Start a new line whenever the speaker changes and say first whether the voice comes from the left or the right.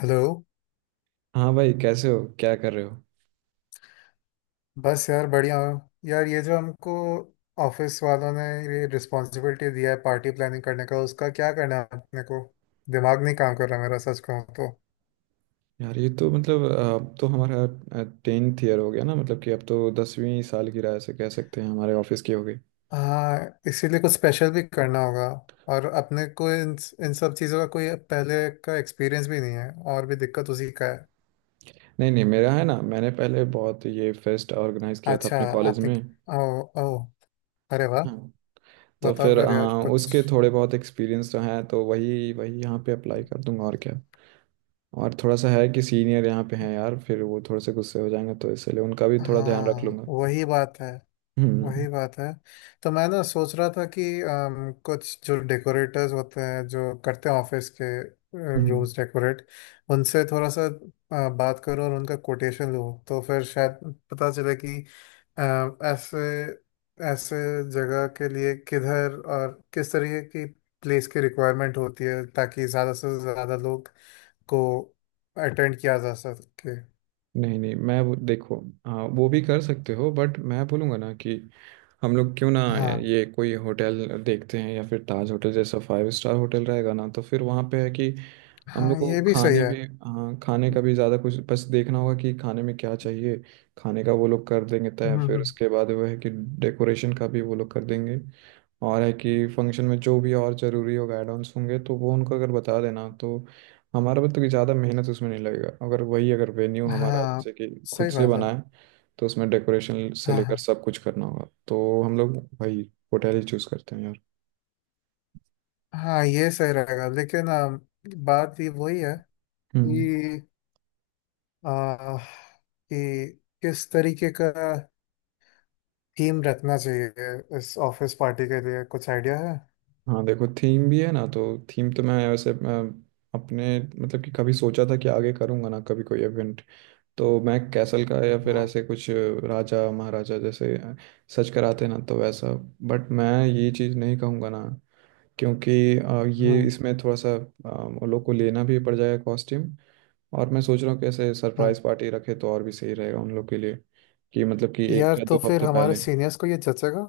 left: Hello.
right: हाँ भाई, कैसे हो? क्या कर रहे हो?
left: बस यार बढ़िया हूँ। यार ये जो हमको ऑफिस वालों ने ये रिस्पॉन्सिबिलिटी दिया है पार्टी प्लानिंग करने का, उसका क्या करना है अपने को? दिमाग नहीं काम कर रहा मेरा सच कहूँ तो।
right: यार, ये तो मतलब अब तो हमारा टेंथ ईयर हो गया ना। मतलब कि अब तो दसवीं साल की राह से कह सकते हैं, हमारे ऑफिस की हो गई।
left: हाँ, इसीलिए कुछ स्पेशल भी करना होगा। और अपने को इन इन सब चीज़ों का कोई पहले का एक्सपीरियंस भी नहीं है, और भी दिक्कत उसी का है।
right: नहीं नहीं, मेरा है ना, मैंने पहले बहुत ये फेस्ट ऑर्गेनाइज किया था
left: अच्छा,
right: अपने कॉलेज
left: आपने?
right: में।
left: ओ, ओ, अरे वाह!
right: हाँ, तो
left: बताओ
right: फिर
left: फिर यार
right: हाँ,
left: कुछ।
right: उसके थोड़े बहुत एक्सपीरियंस तो हैं, तो वही वही यहाँ पे अप्लाई कर दूंगा और क्या। और थोड़ा सा है कि सीनियर यहाँ पे हैं यार, फिर वो थोड़े से गुस्से हो जाएंगे तो इसलिए उनका भी थोड़ा ध्यान रख
left: हाँ
right: लूंगा।
left: वही बात है,
right: हम्म
left: वही बात है। तो मैं ना सोच रहा था कि कुछ जो डेकोरेटर्स होते हैं जो करते हैं ऑफिस के
right: हम्म।
left: रूम्स डेकोरेट, उनसे थोड़ा सा बात करूं और उनका कोटेशन लूं तो फिर शायद पता चले कि अ, ऐसे ऐसे जगह के लिए किधर और किस तरीके की प्लेस की रिक्वायरमेंट होती है ताकि ज़्यादा से ज़्यादा लोग को अटेंड किया जा सके।
right: नहीं नहीं, मैं वो देखो, हाँ, वो भी कर सकते हो, बट मैं बोलूँगा ना कि हम लोग क्यों ना यार
left: हाँ,
right: ये कोई होटल देखते हैं, या फिर ताज होटल जैसा 5 स्टार होटल रहेगा ना, तो फिर वहाँ पे है कि हम
left: हाँ
right: लोग को
left: ये भी सही
right: खाने
left: है।
right: भी, हाँ, खाने का भी ज़्यादा कुछ बस देखना होगा कि खाने में क्या चाहिए। खाने का वो लोग कर देंगे तय,
left: हम्म,
right: फिर उसके बाद वो है कि डेकोरेशन का भी वो लोग कर देंगे। और है कि फंक्शन में जो भी और ज़रूरी होगा, एड ऑन्स होंगे तो वो उनको अगर बता देना, तो हमारा मतलब कि ज़्यादा मेहनत उसमें नहीं लगेगा। अगर वही, अगर वेन्यू हमारा
left: हाँ
right: जैसे कि खुद
left: सही
right: से
left: बात है।
right: बनाए, तो उसमें डेकोरेशन से
left: हाँ
right: लेकर
left: हाँ
right: सब कुछ करना होगा, तो हम लोग भाई होटल ही चूज करते हैं यार।
left: हाँ, ये सही रहेगा लेकिन बात ये वही है
right: हम्म।
left: कि कि किस तरीके का थीम रखना चाहिए इस ऑफिस पार्टी के लिए, कुछ आइडिया है?
right: हाँ देखो, थीम भी है ना, तो थीम तो मैं, वैसे मैं अपने, मतलब कि कभी सोचा था कि आगे करूँगा ना कभी कोई इवेंट, तो मैं कैसल का या फिर
left: हाँ।
right: ऐसे कुछ राजा महाराजा जैसे सच कराते ना, तो वैसा। बट मैं ये चीज़ नहीं कहूँगा ना, क्योंकि ये
left: हम्म।
right: इसमें थोड़ा सा अ, उन लोग को लेना भी पड़ जाएगा कॉस्ट्यूम। और मैं सोच रहा हूँ कैसे
left: हाँ।
right: सरप्राइज पार्टी रखे, तो और भी सही रहेगा उन लोग के लिए, कि मतलब कि एक
left: यार,
right: या
left: तो
right: दो
left: फिर
right: हफ्ते
left: हमारे
right: पहले।
left: सीनियर्स को ये जचेगा?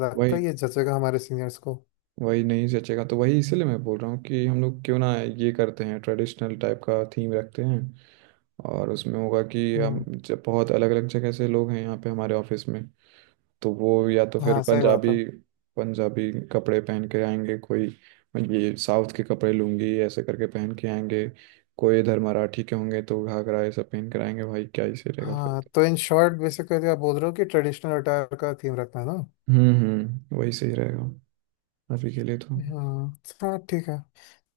left: लगता है
right: वही,
left: ये जचेगा हमारे सीनियर्स को।
right: वही नहीं जचेगा तो वही इसीलिए मैं बोल रहा हूँ कि हम लोग क्यों ना ये करते हैं, ट्रेडिशनल टाइप का थीम रखते हैं। और उसमें होगा कि हम
left: हम्म।
right: जब बहुत अलग अलग जगह से लोग हैं यहाँ पे हमारे ऑफिस में, तो वो या तो फिर
left: हाँ सही बात है।
right: पंजाबी, पंजाबी कपड़े पहन के आएंगे, कोई ये साउथ के कपड़े लूंगी ऐसे करके पहन के आएंगे, कोई इधर मराठी के होंगे तो घाघरा ये सब पहन कर आएंगे। भाई क्या ही सही रहेगा फिर।
left: हाँ, तो इन शॉर्ट बेसिकली आप बोल रहे हो कि ट्रेडिशनल अटायर का थीम रखना है ना।
right: हम्म, वही सही रहेगा अभी के लिए तो।
left: हम्म। हाँ ठीक है।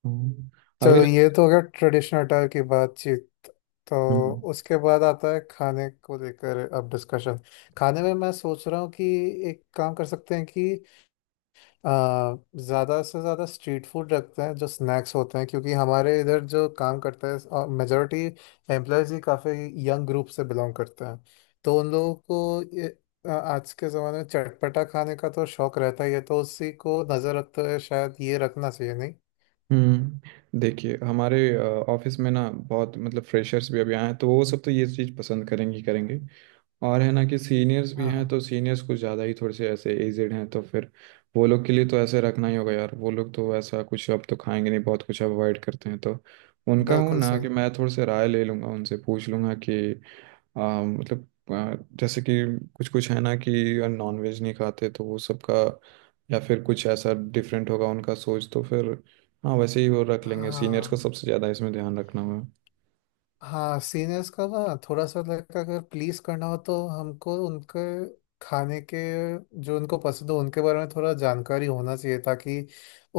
right: हम्म, अभी।
left: चलो, ये तो हो गया ट्रेडिशनल अटायर की बातचीत। तो
right: हम्म
left: उसके बाद आता है खाने को लेकर अब डिस्कशन। खाने में मैं सोच रहा हूँ कि एक काम कर सकते हैं कि ज़्यादा से ज़्यादा स्ट्रीट फूड रखते हैं जो स्नैक्स होते हैं, क्योंकि हमारे इधर जो काम करते हैं मेजोरिटी एम्प्लॉयज़ ही, काफ़ी यंग ग्रुप से बिलोंग करते हैं। तो उन लोगों को आज के ज़माने में चटपटा खाने का तो शौक रहता ही है, तो उसी को नज़र रखते हुए शायद ये रखना चाहिए नहीं?
right: हम्म, देखिए हमारे ऑफिस में ना बहुत मतलब फ्रेशर्स भी अभी आए हैं, तो वो सब तो ये चीज़ पसंद करेंगे ही करेंगे। और है ना कि सीनियर्स भी
left: हाँ
right: हैं,
left: हाँ।
right: तो सीनियर्स कुछ ज़्यादा ही थोड़े से ऐसे एजेड हैं, तो फिर वो लोग के लिए तो ऐसे रखना ही होगा यार। वो लोग तो ऐसा कुछ अब तो खाएंगे नहीं, बहुत कुछ अवॉइड करते हैं, तो उनका हूँ
left: बिल्कुल
right: ना
left: सही।
right: कि मैं थोड़े से राय ले लूँगा, उनसे पूछ लूँगा कि हाँ, मतलब जैसे कि कुछ कुछ है ना कि नॉन वेज नहीं खाते, तो वो सबका, या फिर कुछ ऐसा डिफरेंट होगा उनका सोच, तो फिर हाँ वैसे ही वो रख लेंगे। सीनियर्स को
left: हाँ,
right: सबसे ज़्यादा इसमें ध्यान रखना होगा।
left: हाँ सीनियर्स का ना थोड़ा सा लाइक अगर प्लीज करना हो तो हमको उनके खाने के जो उनको पसंद हो उनके बारे में थोड़ा जानकारी होना चाहिए, ताकि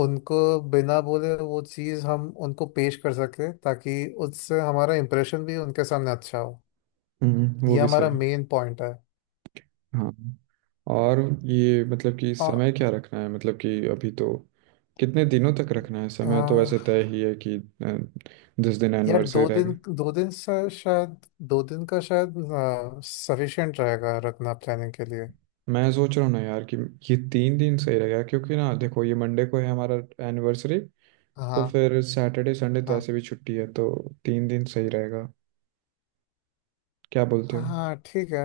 left: उनको बिना बोले वो चीज़ हम उनको पेश कर सके, ताकि उससे हमारा इम्प्रेशन भी उनके सामने अच्छा हो।
right: हम्म, वो
left: ये
right: भी
left: हमारा
right: सही।
left: मेन पॉइंट है।
right: हाँ, और ये मतलब कि
left: आ,
right: समय क्या रखना है, मतलब कि अभी तो कितने दिनों तक रखना है,
left: आ,
right: समय तो वैसे तय ही है कि 10 दिन
left: यार, दो
right: एनिवर्सरी
left: दिन
right: रहेगा।
left: दो दिन से शायद, दो दिन का शायद सफिशिएंट रहेगा रखना प्लानिंग के लिए।
right: मैं सोच रहा हूँ ना यार कि ये 3 दिन सही रहेगा, क्योंकि ना देखो ये मंडे को है हमारा एनिवर्सरी, तो
left: हाँ
right: फिर सैटरडे संडे तो
left: हाँ।
right: ऐसे भी छुट्टी है, तो 3 दिन सही रहेगा, क्या बोलते हो?
left: हाँ ठीक है,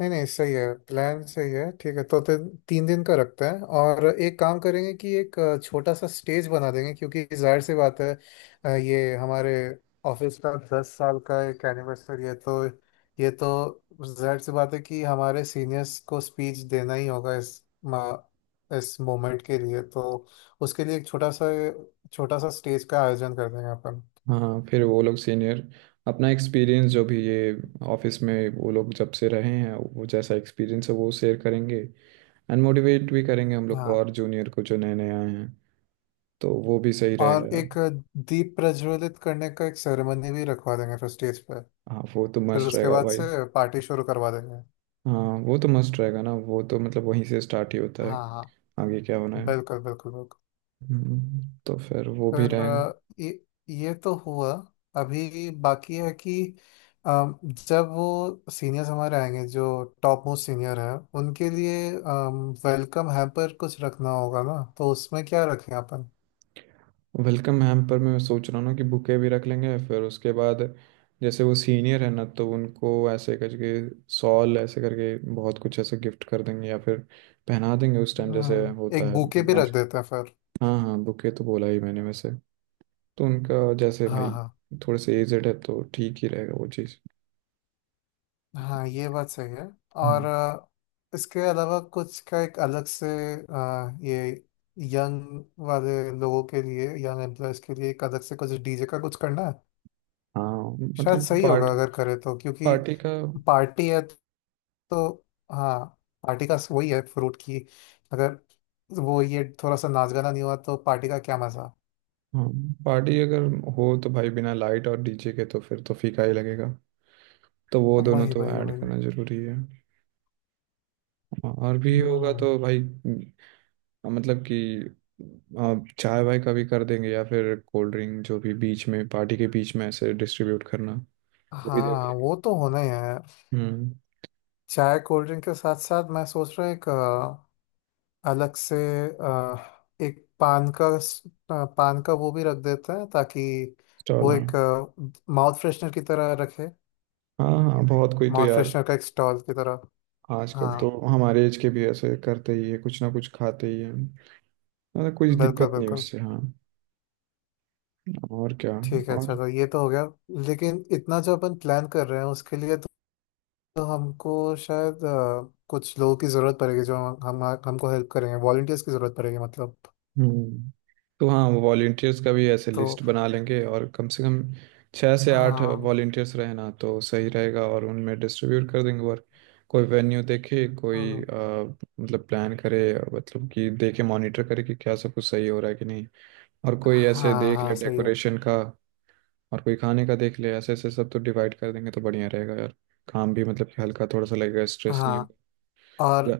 left: नहीं नहीं सही है, प्लान सही है। ठीक है तो फिर तीन दिन का रखते हैं। और एक काम करेंगे कि एक छोटा सा स्टेज बना देंगे क्योंकि जाहिर सी बात है, ये हमारे ऑफिस का दस साल का एक एनिवर्सरी है तो ये तो जाहिर सी बात है कि हमारे सीनियर्स को स्पीच देना ही होगा इस इस मोमेंट के लिए। तो उसके लिए एक छोटा सा स्टेज का आयोजन कर देंगे अपन।
right: हाँ फिर वो लोग सीनियर अपना एक्सपीरियंस जो भी ये ऑफिस में वो लोग जब से रहे हैं, वो जैसा एक्सपीरियंस है वो शेयर करेंगे एंड मोटिवेट भी करेंगे हम लोग को
left: हाँ।
right: और जूनियर को जो नए नए आए हैं, तो वो भी सही रहेगा
left: और
right: यार।
left: एक दीप प्रज्वलित करने का एक सेरेमनी भी रखवा देंगे फिर स्टेज पे।
right: हाँ वो तो
left: फिर
right: मस्त
left: उसके
right: रहेगा
left: बाद
right: भाई।
left: से पार्टी शुरू करवा देंगे।
right: हाँ वो तो मस्त रहेगा ना, वो तो मतलब वहीं से स्टार्ट ही होता है,
left: हाँ हाँ,
right: आगे क्या होना है।
left: बिल्कुल बिल्कुल बिल्कुल।
right: तो फिर वो भी
left: फिर
right: रहेगा।
left: ये ये तो हुआ। अभी बाकी है कि अ, जब वो सीनियर्स हमारे आएंगे जो टॉप मोस्ट सीनियर है, उनके लिए वेलकम हैम्पर कुछ रखना होगा ना, तो उसमें क्या रखें अपन?
right: वेलकम हैम्पर में मैं सोच रहा हूँ ना कि बुके भी रख लेंगे, फिर उसके बाद जैसे वो सीनियर है ना, तो उनको ऐसे करके सॉल ऐसे करके बहुत कुछ ऐसे गिफ्ट कर देंगे या फिर पहना देंगे उस टाइम, जैसे
left: हम्म,
right: होता
left: एक
right: है
left: बूके
right: हम
left: भी रख
right: आज।
left: देते हैं फिर।
right: हाँ हाँ, बुके तो बोला ही मैंने वैसे। तो उनका जैसे
left: हाँ
right: भाई
left: हाँ
right: थोड़े से एजेड है, तो ठीक ही रहेगा वो चीज़।
left: हाँ ये बात सही है। और
right: हम्म।
left: इसके अलावा कुछ का एक अलग से, ये यंग वाले लोगों के लिए, यंग एम्प्लॉयज के लिए एक अलग से कुछ डीजे का कुछ करना है
right: हाँ
left: शायद
right: मतलब
left: सही होगा अगर करे तो, क्योंकि
right: पार्टी का।
left: पार्टी है तो। हाँ, पार्टी का वही है फ्रूट की, अगर वो ये थोड़ा सा नाच गाना नहीं हुआ तो पार्टी का क्या मजा।
right: हाँ, पार्टी अगर हो तो भाई बिना लाइट और डीजे के तो फिर तो फीका ही लगेगा, तो वो दोनों
left: वही
right: तो
left: वही
right: ऐड
left: वही।
right: करना जरूरी है। हाँ, और भी होगा
left: हम्म।
right: तो भाई मतलब कि चाय वाय का भी कर देंगे, या फिर कोल्ड ड्रिंक जो भी बीच में, पार्टी के बीच में ऐसे डिस्ट्रीब्यूट करना, वो भी देख
left: हाँ
right: लेंगे।
left: वो तो होना ही है।
right: हम्म।
left: चाय कोल्ड ड्रिंक के साथ साथ मैं सोच रहा हूँ एक अलग से अ, एक पान का स- अ, पान का वो भी रख देते हैं ताकि
right: स्टॉल,
left: वो
right: हाँ।
left: एक माउथ फ्रेशनर की तरह रखे,
right: हाँ हाँ, बहुत कोई तो
left: माउथ
right: यार,
left: फ्रेशनर का एक स्टॉल की तरह।
right: आजकल तो
left: हाँ,
right: हमारे एज के भी ऐसे करते ही है, कुछ ना कुछ खाते ही है। मतलब कुछ
left: बिल्कुल
right: दिक्कत नहीं
left: बिल्कुल।
right: उससे, हाँ। और क्या।
left: ठीक है,
right: और
left: चलो ये तो हो गया। लेकिन इतना जो अपन प्लान कर रहे हैं उसके लिए तो हमको शायद कुछ लोगों की ज़रूरत पड़ेगी जो हम हमको हेल्प करेंगे, वॉलंटियर्स की ज़रूरत पड़ेगी मतलब।
right: हम्म, तो हाँ वो वॉलेंटियर्स का भी ऐसे
left: तो
right: लिस्ट बना लेंगे, और कम से कम छः से आठ
left: हाँ।
right: वॉलेंटियर्स रहना तो सही रहेगा, और उनमें डिस्ट्रीब्यूट कर देंगे वर्क। कोई वेन्यू देखे, कोई
left: हम्म।
right: मतलब प्लान करे, मतलब कि देखे, मॉनिटर करे कि क्या सब कुछ सही हो रहा है कि नहीं। और कोई ऐसे
left: हाँ
right: देख
left: हाँ
right: ले
left: सही है।
right: डेकोरेशन का। और कोई खाने का देख ले, ऐसे ऐसे सब तो डिवाइड कर देंगे, तो बढ़िया रहेगा यार, काम भी मतलब कि हल्का थोड़ा सा लगेगा, स्ट्रेस नहीं
left: हाँ
right: होगा।
left: और।
right: या-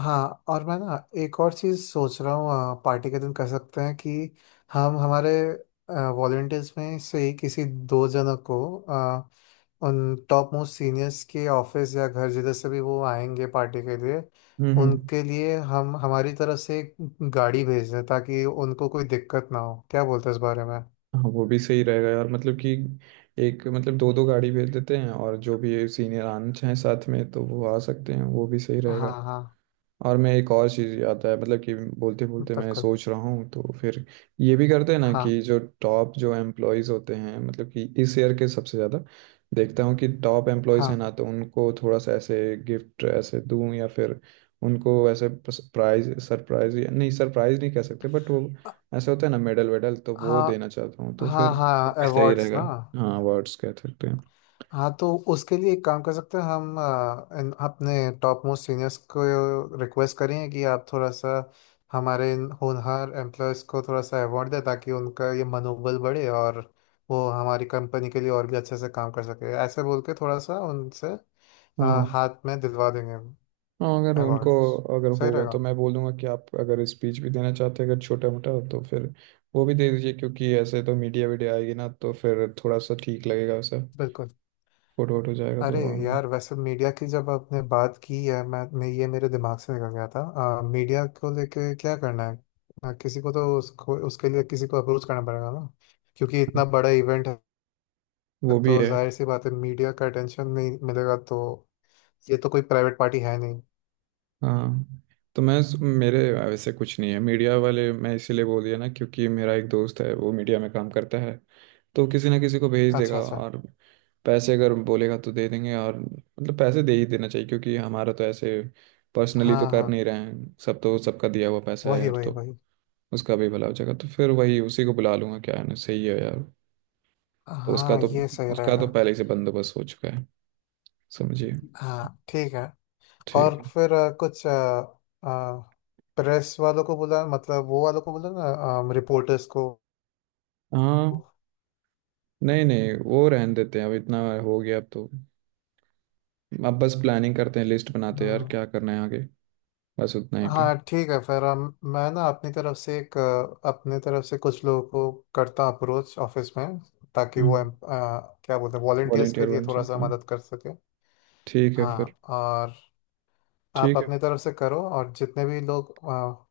left: हाँ और मैं ना एक और चीज़ सोच रहा हूँ पार्टी के दिन कर सकते हैं कि हम हमारे वॉलेंटियर्स में से ही किसी दो जनों को उन टॉप मोस्ट सीनियर्स के ऑफिस या घर जिधर से भी वो आएंगे पार्टी के लिए,
right: हम्म।
left: उनके लिए हम हमारी तरफ से एक गाड़ी भेज दें ताकि उनको कोई दिक्कत ना हो, क्या बोलते हैं इस बारे में?
right: हाँ वो भी सही रहेगा यार, मतलब कि एक, मतलब दो दो गाड़ी भेज देते हैं, और जो भी सीनियर आना चाहें साथ में तो वो आ सकते हैं, वो भी सही
left: हाँ
right: रहेगा।
left: हाँ,
right: और मैं एक और चीज़ याद है, मतलब कि बोलते बोलते मैं
left: बिल्कुल।
right: सोच रहा हूँ, तो फिर ये भी करते हैं ना
left: हाँ
right: कि जो टॉप जो एम्प्लॉयज़ होते हैं, मतलब कि इस ईयर के सबसे ज़्यादा देखता हूँ कि टॉप एम्प्लॉयज़ हैं
left: हाँ
right: ना, तो उनको थोड़ा सा ऐसे गिफ्ट ऐसे दूँ, या फिर उनको ऐसे प्राइज, सरप्राइज नहीं, सरप्राइज नहीं कह सकते, बट वो ऐसे होता है ना मेडल वेडल, तो वो
left: हाँ,
right: देना चाहता हूँ, तो
left: हाँ
right: फिर
left: हाँ हाँ
right: वो भी सही
left: अवार्ड्स
right: रहेगा।
left: ना।
right: हाँ, अवार्ड्स कह सकते हैं।
left: हाँ, तो उसके लिए एक काम कर सकते हैं हम अपने टॉप मोस्ट सीनियर्स को रिक्वेस्ट करें कि आप थोड़ा सा हमारे इन होनहार एम्प्लॉयज़ को थोड़ा सा अवार्ड दें, ताकि उनका ये मनोबल बढ़े और वो हमारी कंपनी के लिए और भी अच्छे से काम कर सके, ऐसे बोल के थोड़ा सा उनसे अ,
right: हाँ
left: हाथ में दिलवा देंगे
right: हाँ, अगर उनको
left: अवार्ड्स।
right: अगर
left: सही
right: होगा
left: रहेगा।
right: तो मैं बोलूँगा कि आप अगर स्पीच भी देना चाहते हैं अगर छोटा मोटा, तो फिर वो भी दे दीजिए, क्योंकि ऐसे तो मीडिया वीडिया आएगी ना, तो फिर थोड़ा सा ठीक लगेगा सब।
left: बिल्कुल।
right: फोटो वोटो जाएगा तो
left: अरे
right: और भी।
left: यार, वैसे मीडिया की जब आपने बात की है, मैं ये मेरे दिमाग से निकल गया था। मीडिया को लेके क्या करना है? किसी को तो उसको उसके लिए किसी को अप्रोच करना पड़ेगा ना, क्योंकि इतना बड़ा इवेंट है,
right: वो भी
left: तो
right: है।
left: जाहिर सी बात है मीडिया का अटेंशन नहीं मिलेगा तो, ये तो कोई प्राइवेट पार्टी है नहीं।
right: हाँ तो मैं, मेरे वैसे कुछ नहीं है, मीडिया वाले मैं इसीलिए बोल दिया ना, क्योंकि मेरा एक दोस्त है, वो मीडिया में काम करता है, तो किसी ना किसी को भेज देगा।
left: अच्छा अच्छा।
right: और पैसे अगर बोलेगा तो दे देंगे, और मतलब पैसे दे ही देना चाहिए, क्योंकि हमारा तो ऐसे पर्सनली तो
left: हाँ
right: कर
left: हाँ,
right: नहीं रहे हैं, सब तो सबका दिया हुआ पैसा है
left: वही
right: यार,
left: वही
right: तो
left: वही।
right: उसका भी भला हो जाएगा, तो फिर वही उसी को बुला लूंगा, क्या है ना, सही है यार। तो उसका
left: हाँ
right: तो
left: ये सही
right: उसका
left: रहेगा।
right: तो पहले ही से बंदोबस्त हो चुका है, समझिए।
left: हाँ ठीक है।
right: ठीक
left: और
right: है।
left: फिर कुछ प्रेस वालों को बुला, मतलब वो वालों को बुला ना, रिपोर्टर्स को।
right: हाँ, नहीं नहीं, वो रहने देते हैं, अब इतना हो गया, अब तो अब बस प्लानिंग करते हैं, लिस्ट बनाते हैं यार,
left: हाँ।
right: क्या करना है आगे, बस उतना ही पे।
left: हाँ, ठीक है फिर हम, मैं ना अपनी तरफ से एक अपने तरफ से कुछ लोगों को करता हूँ अप्रोच ऑफिस में, ताकि वो
right: हम्म।
left: क्या बोलते हैं वॉलेंटियर्स के
right: वॉलेंटियर
left: लिए
right: बन से,
left: थोड़ा सा
right: हाँ।
left: मदद कर सके।
right: ठीक है फिर।
left: हाँ और। आप
right: ठीक है।
left: अपनी तरफ से करो और जितने भी लोग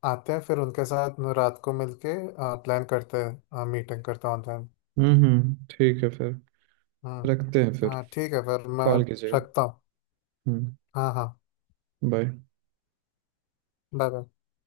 left: आते हैं फिर उनके साथ मैं रात को मिलके प्लान करते हैं, मीटिंग करता हूँ ऑनलाइन।
right: हम्म, ठीक है फिर। रखते हैं
left: हम्म,
right: फिर।
left: हाँ ठीक है फिर मैं
right: कॉल कीजिएगा।
left: रखता हूँ।
right: हम्म।
left: हाँ हाँ।
right: बाय।
left: Bye bye.